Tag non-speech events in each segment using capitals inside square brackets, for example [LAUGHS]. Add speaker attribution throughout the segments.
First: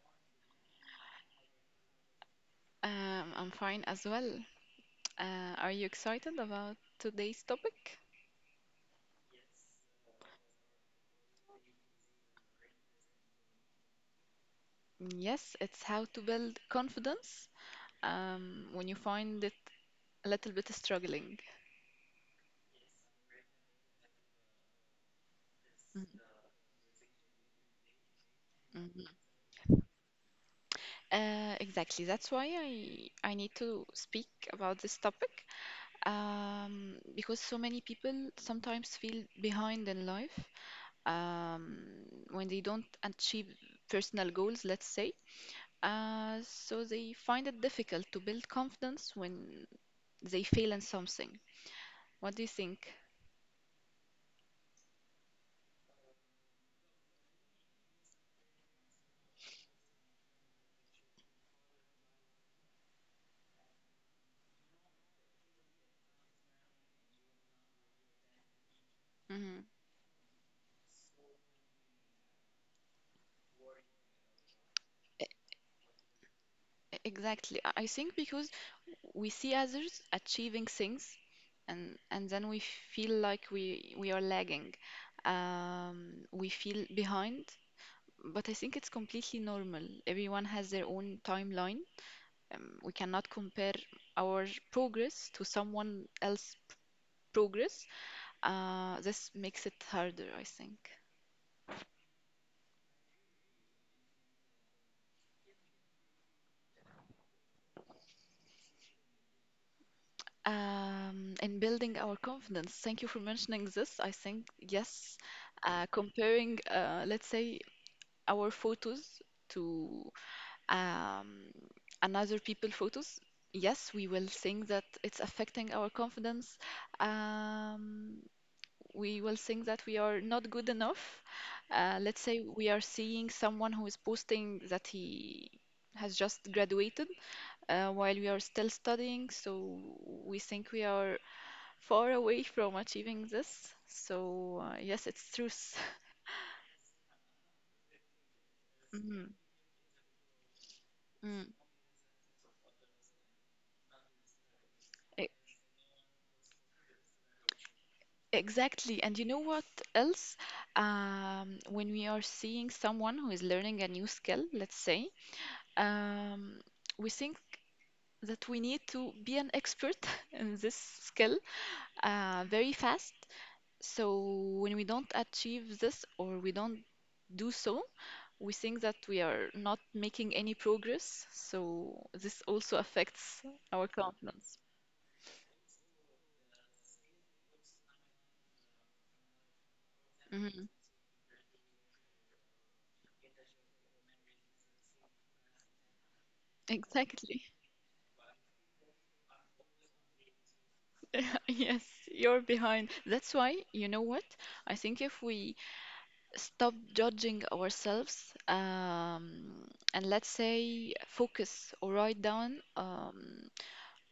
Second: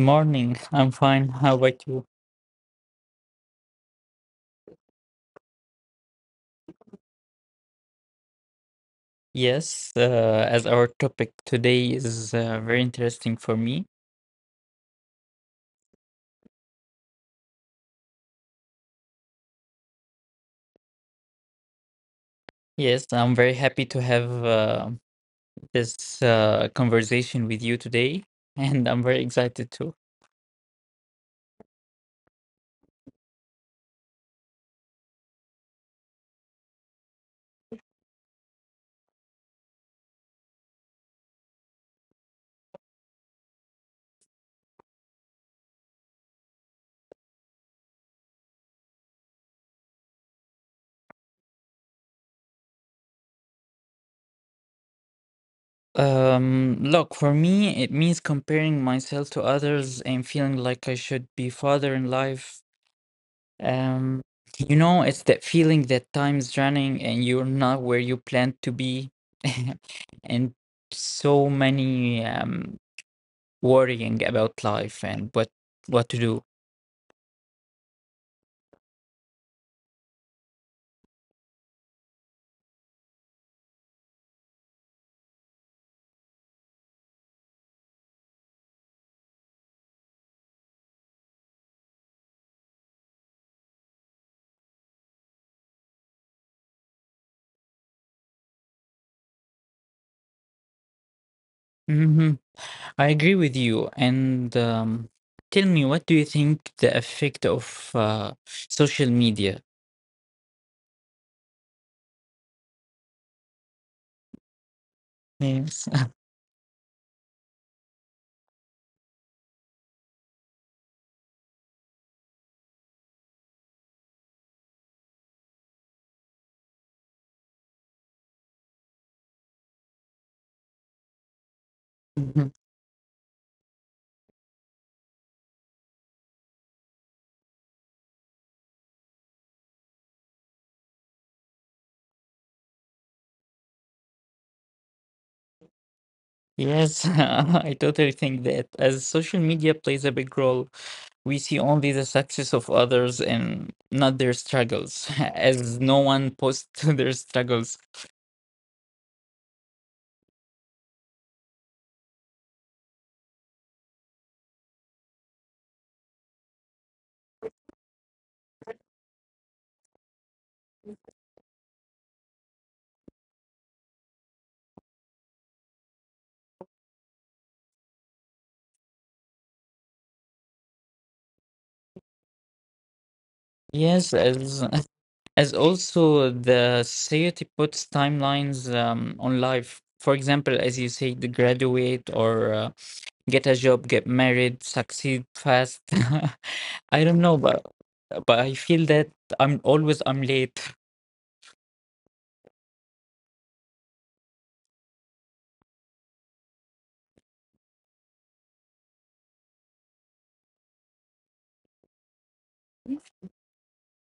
Speaker 1: morning. I'm fine. How about you?
Speaker 2: I'm fine as well. Are you excited about today's topic?
Speaker 1: Yes, as our topic today is very interesting for me.
Speaker 2: Yes, it's how to build confidence when you find it a little bit struggling.
Speaker 1: Yes, I'm very happy to have
Speaker 2: Mhm,
Speaker 1: this conversation with you today, [LAUGHS] and I'm
Speaker 2: mhm.
Speaker 1: very excited too.
Speaker 2: Exactly. That's why I need to speak about this topic because so many people sometimes feel behind in life um, when they don't achieve personal goals, let's say. So they find it difficult to build confidence when they fail in something. What do you think?
Speaker 1: Look, for me, it means comparing myself to others and feeling like I should be farther in life. Um, you know, it's that feeling that time's running and you're not where you planned to be.
Speaker 2: Hmm.
Speaker 1: [LAUGHS] And so many worrying about life and what to do.
Speaker 2: Exactly. I think because we see others achieving things, and then we feel like we are lagging. We feel behind, but I think it's completely normal. Everyone has their own timeline. We cannot compare our progress to someone else's progress. This makes it harder, I think.
Speaker 1: Hmm. I agree with you. And tell me, what do you think the effect of social media
Speaker 2: In building our confidence, thank you for mentioning this. I think, yes,
Speaker 1: is?
Speaker 2: comparing, let's say, our photos to um, another people photos, yes, we will think that it's affecting our confidence. Um, we will think that we are not good enough. Let's say
Speaker 1: [LAUGHS]
Speaker 2: we are seeing someone who is posting that he has just graduated while we are still studying, so we think we are far away from achieving this. So yes, it's truth.
Speaker 1: Yes, [LAUGHS] I totally think that as
Speaker 2: Mm,
Speaker 1: social media plays a big role, we
Speaker 2: mm,
Speaker 1: see only the success of others and not their struggles,
Speaker 2: e-
Speaker 1: [LAUGHS] as no one posts [LAUGHS] their struggles.
Speaker 2: exactly. And you know what else? When we are seeing someone who is learning a new skill, let's say, um, we think that we need to be an expert [LAUGHS] in this skill very fast. So when we don't achieve this or we don't do so, we think that we are not making any progress, so this also affects our
Speaker 1: Yes,
Speaker 2: confidence.
Speaker 1: as [LAUGHS] as also the society puts timelines on life. For example,
Speaker 2: Mhm.
Speaker 1: as you say, the graduate or get a job, get married, succeed fast. [LAUGHS] I don't know,
Speaker 2: Exactly.
Speaker 1: but I feel that I'm late. [LAUGHS]
Speaker 2: [LAUGHS] Yes, you're behind. That's why, you know what? I think if we stop judging ourselves and let's say focus or write down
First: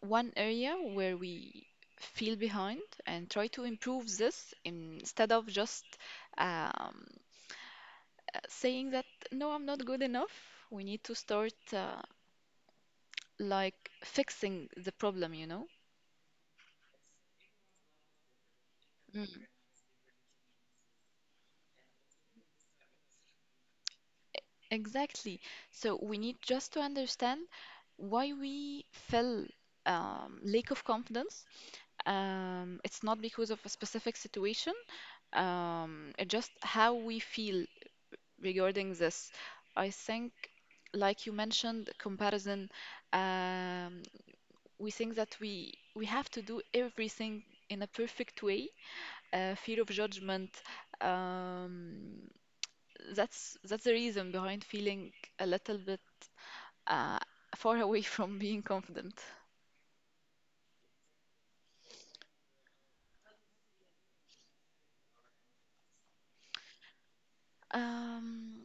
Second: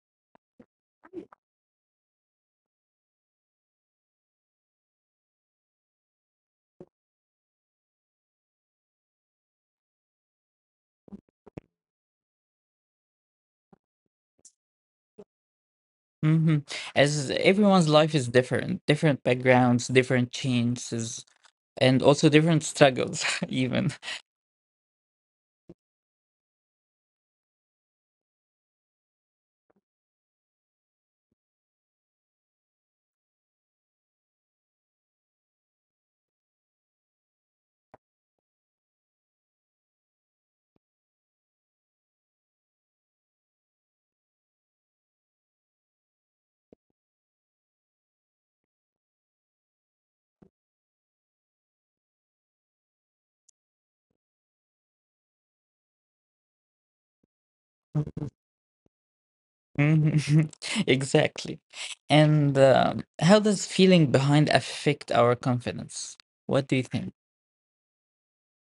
Speaker 2: one area where we feel behind and try to improve this instead of just um, saying that no, I'm not good enough. We need to start like fixing the problem, you know?
Speaker 1: Hmm. As everyone's life is different, different
Speaker 2: Mm.
Speaker 1: backgrounds, different changes, and also different struggles, [LAUGHS] even.
Speaker 2: Exactly. So we need just to understand why we feel lack of confidence. It's not because of a specific situation, it's just how we feel regarding this. I think, like you mentioned, comparison, um, we think that we have to do everything in a perfect way, fear of judgment. Um, that's the reason behind feeling a little bit uh, far [LAUGHS] away from being confident.
Speaker 1: Mhm. [LAUGHS] Exactly. And how does feeling behind affect our confidence? What do you think?
Speaker 2: Um,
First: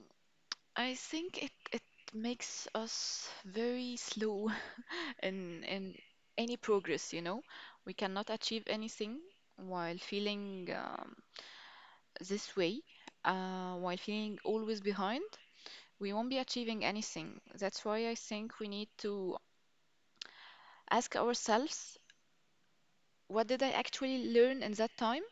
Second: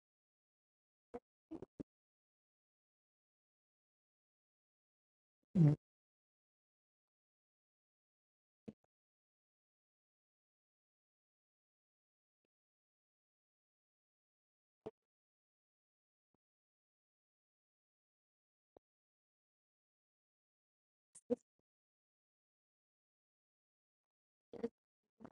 Speaker 2: I think it makes us very slow [LAUGHS] in
Speaker 1: Mm.
Speaker 2: in any progress, you know. We cannot achieve anything while feeling this way, while feeling always behind. We won't be achieving anything. That's why I think we need to ask ourselves what did I actually learn in that time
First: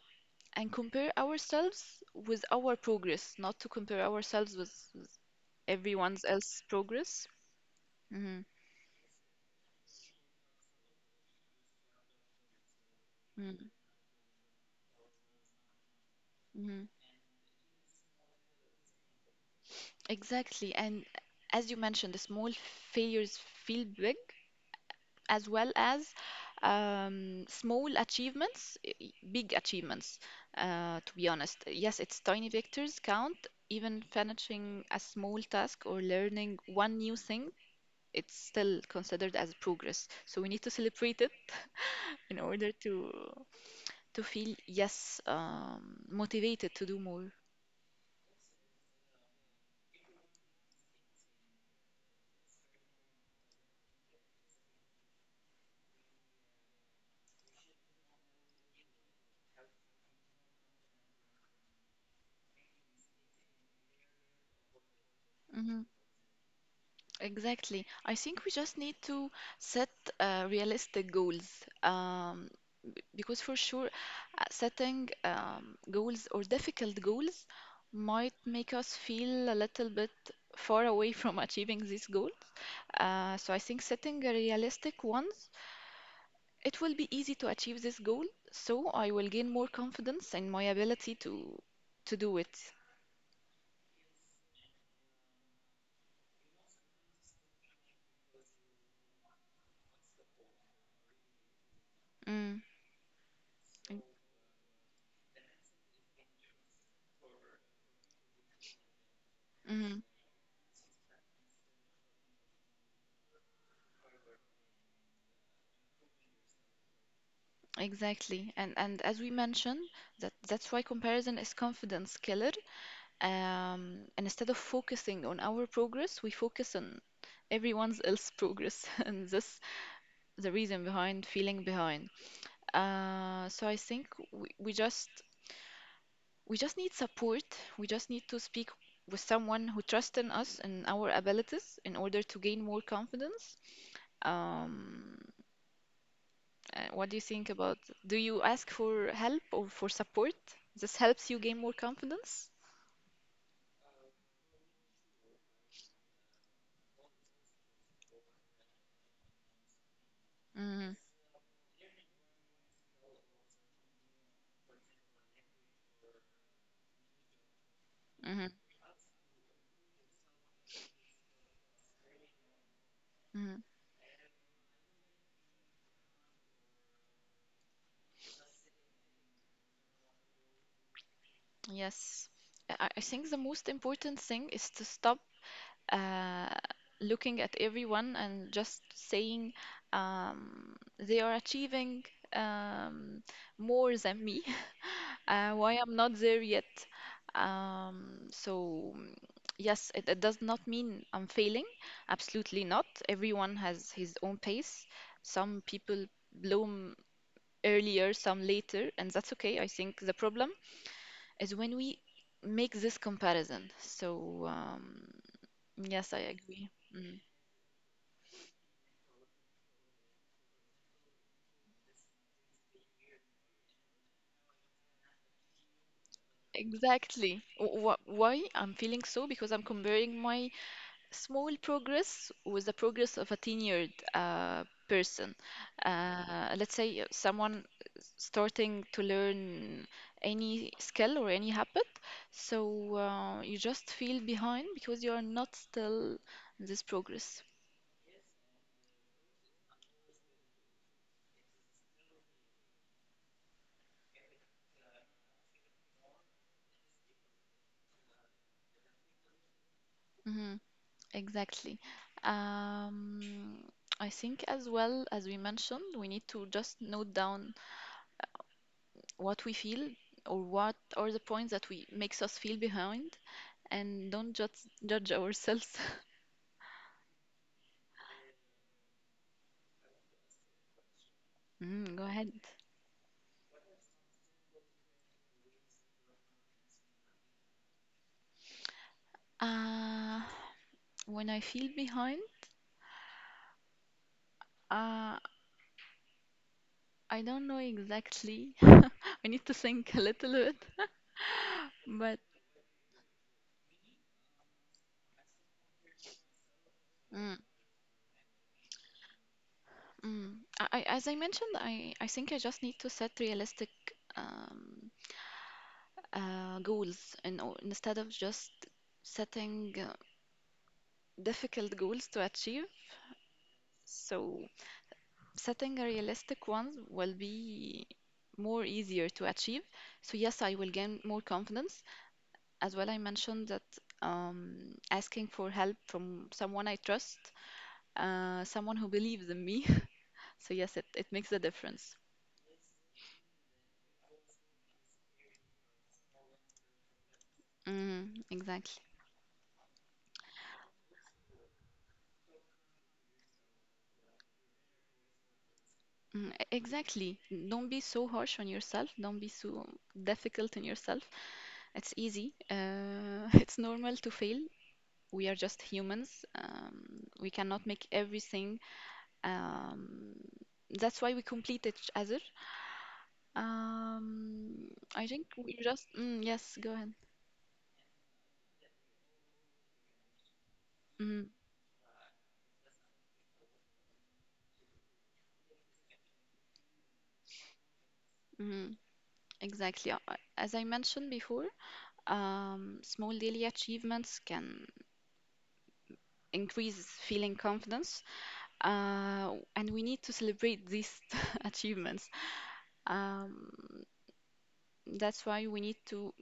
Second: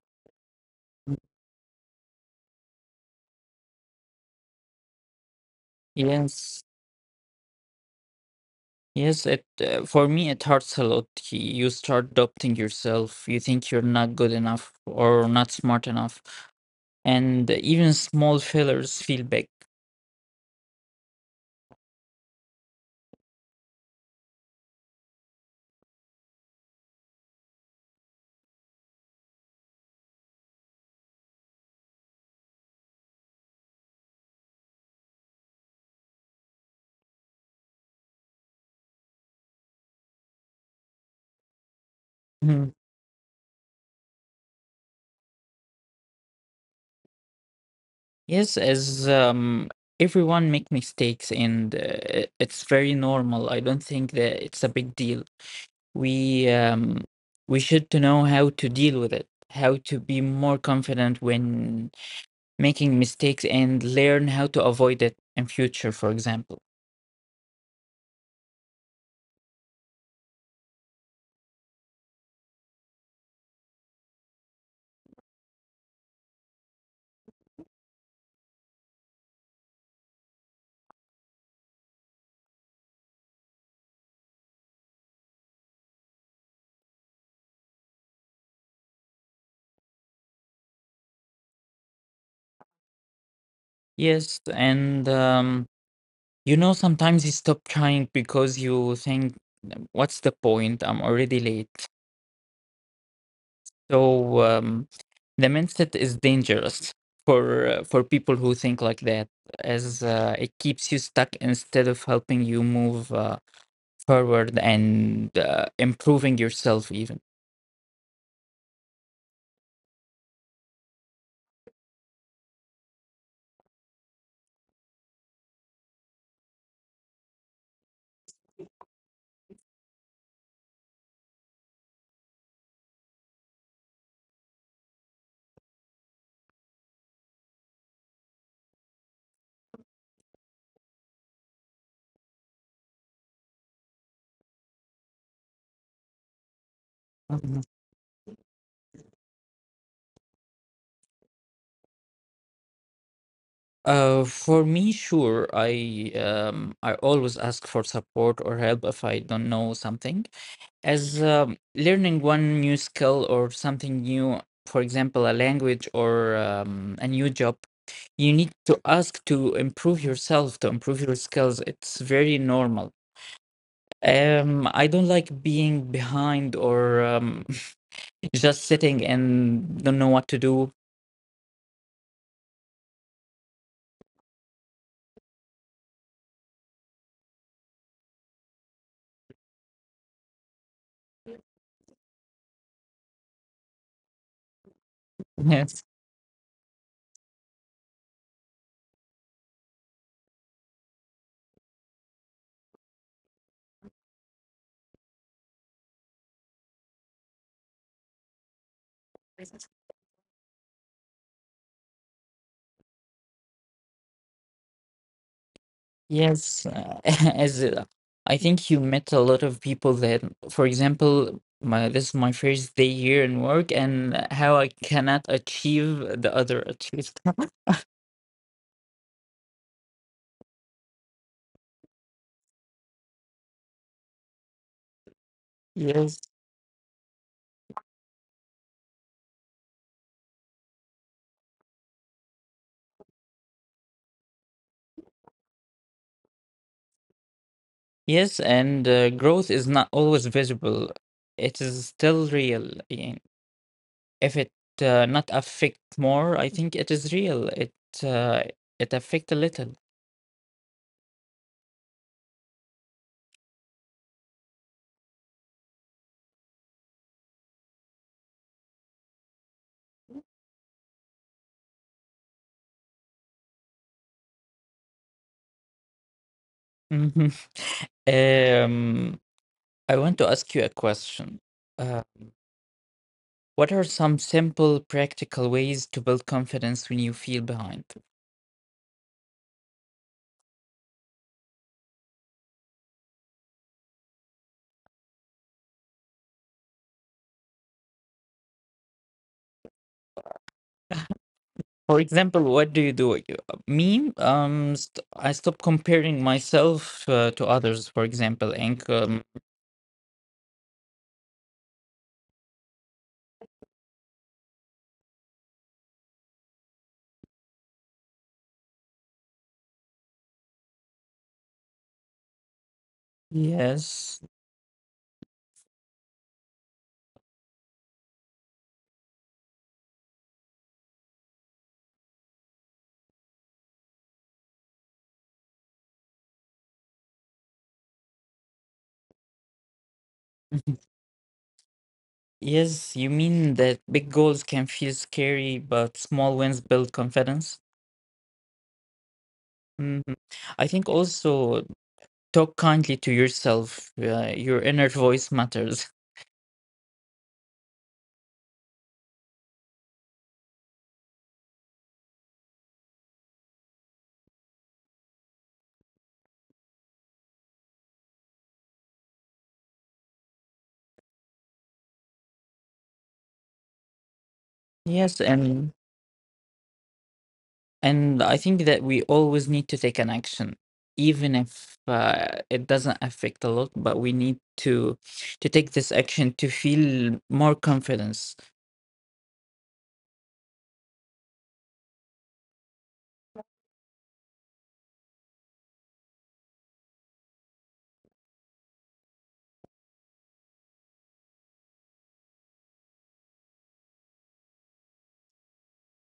Speaker 2: and compare ourselves with our progress, not to compare ourselves with everyone's else
Speaker 1: Yes.
Speaker 2: progress. Hmm.
Speaker 1: Yes, it for me it hurts a lot. You start doubting yourself. You think you're not good enough or not smart enough,
Speaker 2: Hmm.
Speaker 1: and even small failures feel big.
Speaker 2: Exactly. And as you mentioned, the small failures feel big as well as small achievements, big achievements, to be honest. Yes, it's tiny victories count, even finishing a small task or learning one new thing, it's still considered as progress. So we need to celebrate it in order
Speaker 1: Mhm.
Speaker 2: to feel, yes, motivated to do more.
Speaker 1: Yes, as everyone make mistakes, and it's very normal. I don't think that it's a big deal. We um, we should to know how to deal with it, how to be more confident when making mistakes, and learn how to avoid it in
Speaker 2: Hmm.
Speaker 1: future. For example,
Speaker 2: Exactly. I think we just need to set realistic goals. Um, because for sure, setting goals or difficult goals might make us feel a little bit far away [LAUGHS] from achieving these goals. So I think setting a realistic ones, it will be easy to achieve this goal, so I will gain more confidence in my ability to do it.
Speaker 1: yes, and you know sometimes you stop trying because you think, what's the point? I'm already late.
Speaker 2: Mm, mm,
Speaker 1: So the mindset is dangerous for people who think like that,
Speaker 2: mhm,
Speaker 1: as it keeps you stuck instead of helping you move forward and improving yourself even.
Speaker 2: exactly. And as we mentioned, that's why comparison is confidence killer. And instead of focusing on our progress, we focus on everyone's else progress, [LAUGHS] and this the reason behind feeling behind. So I think we just We just need support. We just need to speak with someone who trusts in us and our abilities in order to gain more confidence. Um, what do you think
Speaker 1: Mhm.
Speaker 2: about? Do you ask for help or for support? This helps you gain more confidence.
Speaker 1: For me, sure. I always ask for support or help if I don't know something.
Speaker 2: Mm-hmm,
Speaker 1: As learning one new skill or something new, for example, a language or a new job, you
Speaker 2: mm-hmm.
Speaker 1: need to ask to improve yourself to improve your skills. It's very normal.
Speaker 2: Hmm.
Speaker 1: I don't like being behind, or [LAUGHS] just sitting and don't know what to do.
Speaker 2: Yes. I think the most important thing is to stop uh, looking at everyone and just saying they are achieving um, more than me. [LAUGHS] Why
Speaker 1: Yes.
Speaker 2: I'm not there yet. So yes, it does not mean I'm failing. Absolutely not. Everyone has his own pace. Some people bloom earlier, some later, and that's okay. I think the problem is when we make this comparison. So yes, I
Speaker 1: Yes,
Speaker 2: agree.
Speaker 1: [LAUGHS]
Speaker 2: Mm.
Speaker 1: as I think you met a lot of people that, for example, my this is my first day here in work and how I cannot achieve the other achieved.
Speaker 2: Exactly. Why I'm feeling so? Because I'm comparing my small progress was the progress of a tenured person.
Speaker 1: [LAUGHS] Yes.
Speaker 2: Let's say someone starting to learn any skill or any habit, so you just feel behind because you are not still in this progress.
Speaker 1: Yes, and growth is not always visible, it is still real, yeah. If it not affect more, I think it is real. Uh, it affect a little.
Speaker 2: Mhm, exactly. Um, I think as well as we mentioned, we need to just note down what we feel or what are the points that we makes us feel behind and don't judge ourselves. [LAUGHS]
Speaker 1: Mhm. [LAUGHS] Um, I want to ask you a question.
Speaker 2: Mm,
Speaker 1: Uh,
Speaker 2: go ahead.
Speaker 1: what are some simple, practical ways to build confidence when you feel behind?
Speaker 2: Uh, when I feel behind, uh, I don't know exactly. [LAUGHS] I need to think a little bit,
Speaker 1: For
Speaker 2: but
Speaker 1: example, what do you do? Me, st I stop comparing myself
Speaker 2: mm,
Speaker 1: to others, for example, and
Speaker 2: mm, as I mentioned, I think I just need to set realistic um, goals, and instead of just setting difficult goals to achieve.
Speaker 1: yes.
Speaker 2: So setting a realistic ones will be more easier to achieve. So yes, I will gain more confidence. As well, I mentioned that asking for help from someone I trust, someone who believes in me. [LAUGHS] So, yes, it,
Speaker 1: [LAUGHS]
Speaker 2: it makes a difference.
Speaker 1: Yes, you mean that big goals can feel scary, but small wins build confidence?
Speaker 2: Mm, exactly.
Speaker 1: Hmm. I think also talk kindly to yourself. Your inner voice matters.
Speaker 2: Mm, exactly. Don't be so harsh on yourself. Don't be so difficult on yourself. It's easy. [LAUGHS] It's normal to fail. We are just humans. We cannot make everything. Um, that's why we complete each other. Um, I
Speaker 1: Yes,
Speaker 2: think we just. Mm, yes, go ahead.
Speaker 1: and I think that we always need to take an action,
Speaker 2: Mm-hmm.
Speaker 1: even if it doesn't affect a lot, but we need to take this action to feel more confidence.
Speaker 2: Mhm. Exactly. As I mentioned before, small daily achievements can increase feeling confidence, and we need to celebrate these [LAUGHS] achievements. Um, that's why we need to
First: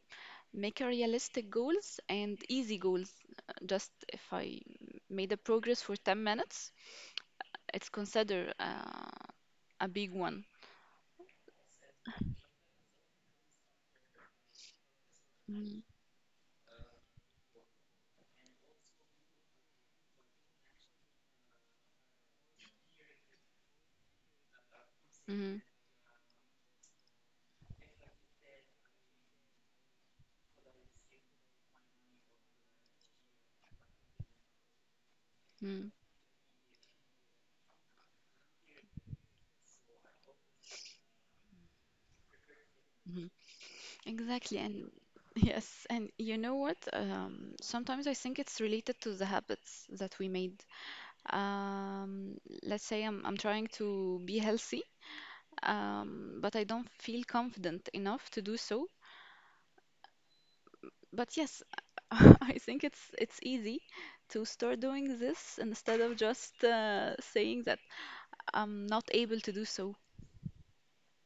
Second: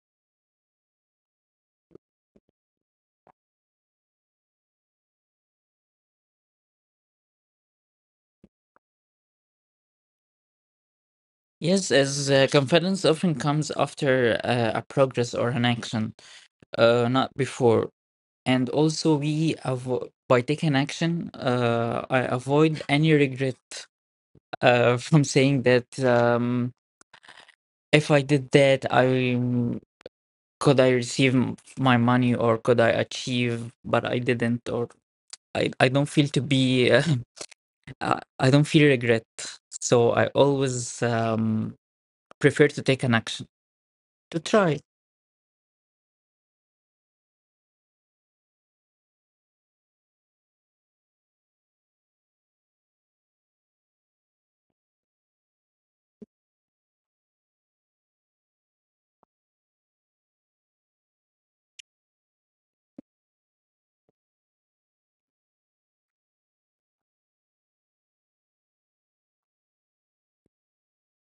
Speaker 2: make a realistic goals and easy goals. Just if I made a progress for 10 minutes, it's considered a big one.
Speaker 1: Yes, as confidence often comes after a progress or an
Speaker 2: Mhm,
Speaker 1: action, not before. And also by taking action I avoid any regret, [LAUGHS] from saying
Speaker 2: mhm,
Speaker 1: that, if I did that, I could I receive my money or could I achieve, but I didn't, or I don't feel to be [LAUGHS] I don't feel regret, so I always, prefer to take an
Speaker 2: mhm.
Speaker 1: action to
Speaker 2: Exactly,
Speaker 1: try.
Speaker 2: and [LAUGHS] yes, and you know what? Sometimes I think it's related to the habits that we made. Um, let's say I'm trying to be healthy, but I don't feel confident enough to do so. But yes, [LAUGHS] I think it's easy to start doing this instead of just saying that I'm not able to do so.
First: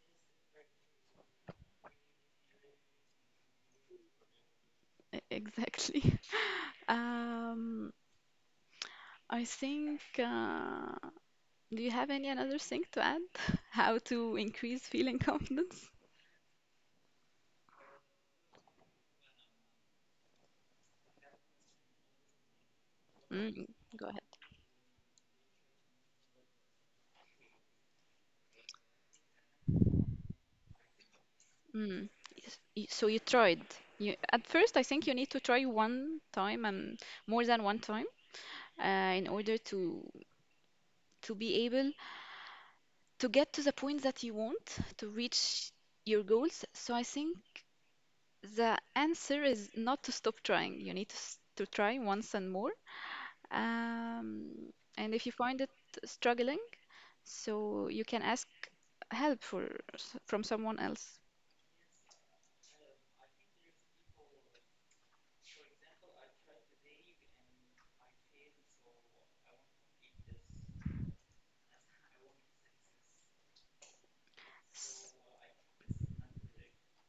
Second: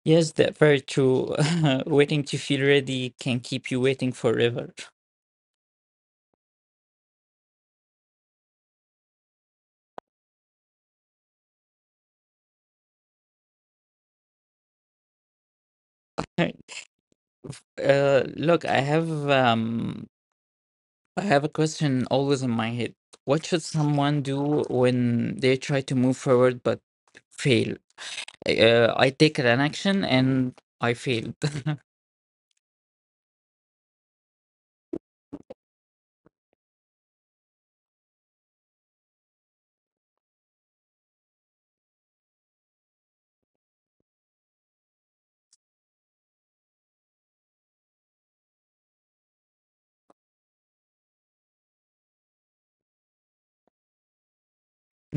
Speaker 1: Yes, that very true. [LAUGHS] Waiting to feel ready can keep you waiting forever.
Speaker 2: Exactly. [LAUGHS] Um, I think. Do you have any another thing to add? [LAUGHS] How to increase feeling [LAUGHS] confidence?
Speaker 1: [LAUGHS] Look, I have a question always in my head. What should
Speaker 2: Mm, go
Speaker 1: someone
Speaker 2: ahead.
Speaker 1: do when they try to move forward but fail? I take an action and I failed. [LAUGHS]
Speaker 2: Mm. Yes, so you tried. You, at first, I think you need to try one time and more than one time in order to be able to get to the point that you want to reach your goals. So I think the answer is not to stop trying. You need to to try once and more. Um, and if you find it struggling, so you can ask helpful from someone else.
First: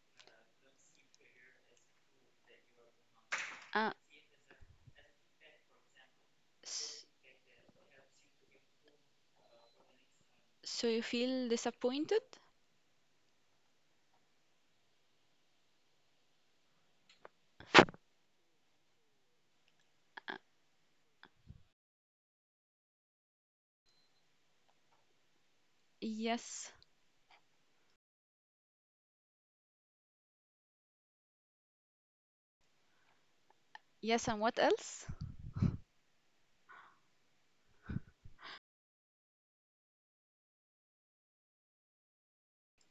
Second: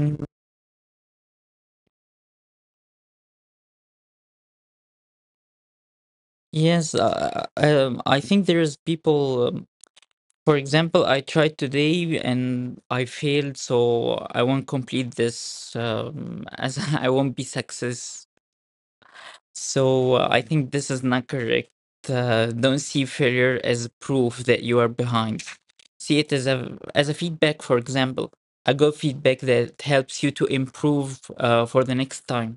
Speaker 1: Mm.
Speaker 2: Uh, s- so you feel disappointed?
Speaker 1: Yes, I think there's people. For example, I tried today and I failed, so I won't complete this
Speaker 2: Yes.
Speaker 1: um, as [LAUGHS] I won't be success. So I think this is not correct. Don't see failure as
Speaker 2: Yes, and what
Speaker 1: proof that
Speaker 2: else?
Speaker 1: you are behind. See it as a feedback. For example, a good feedback that helps you to improve for the next time.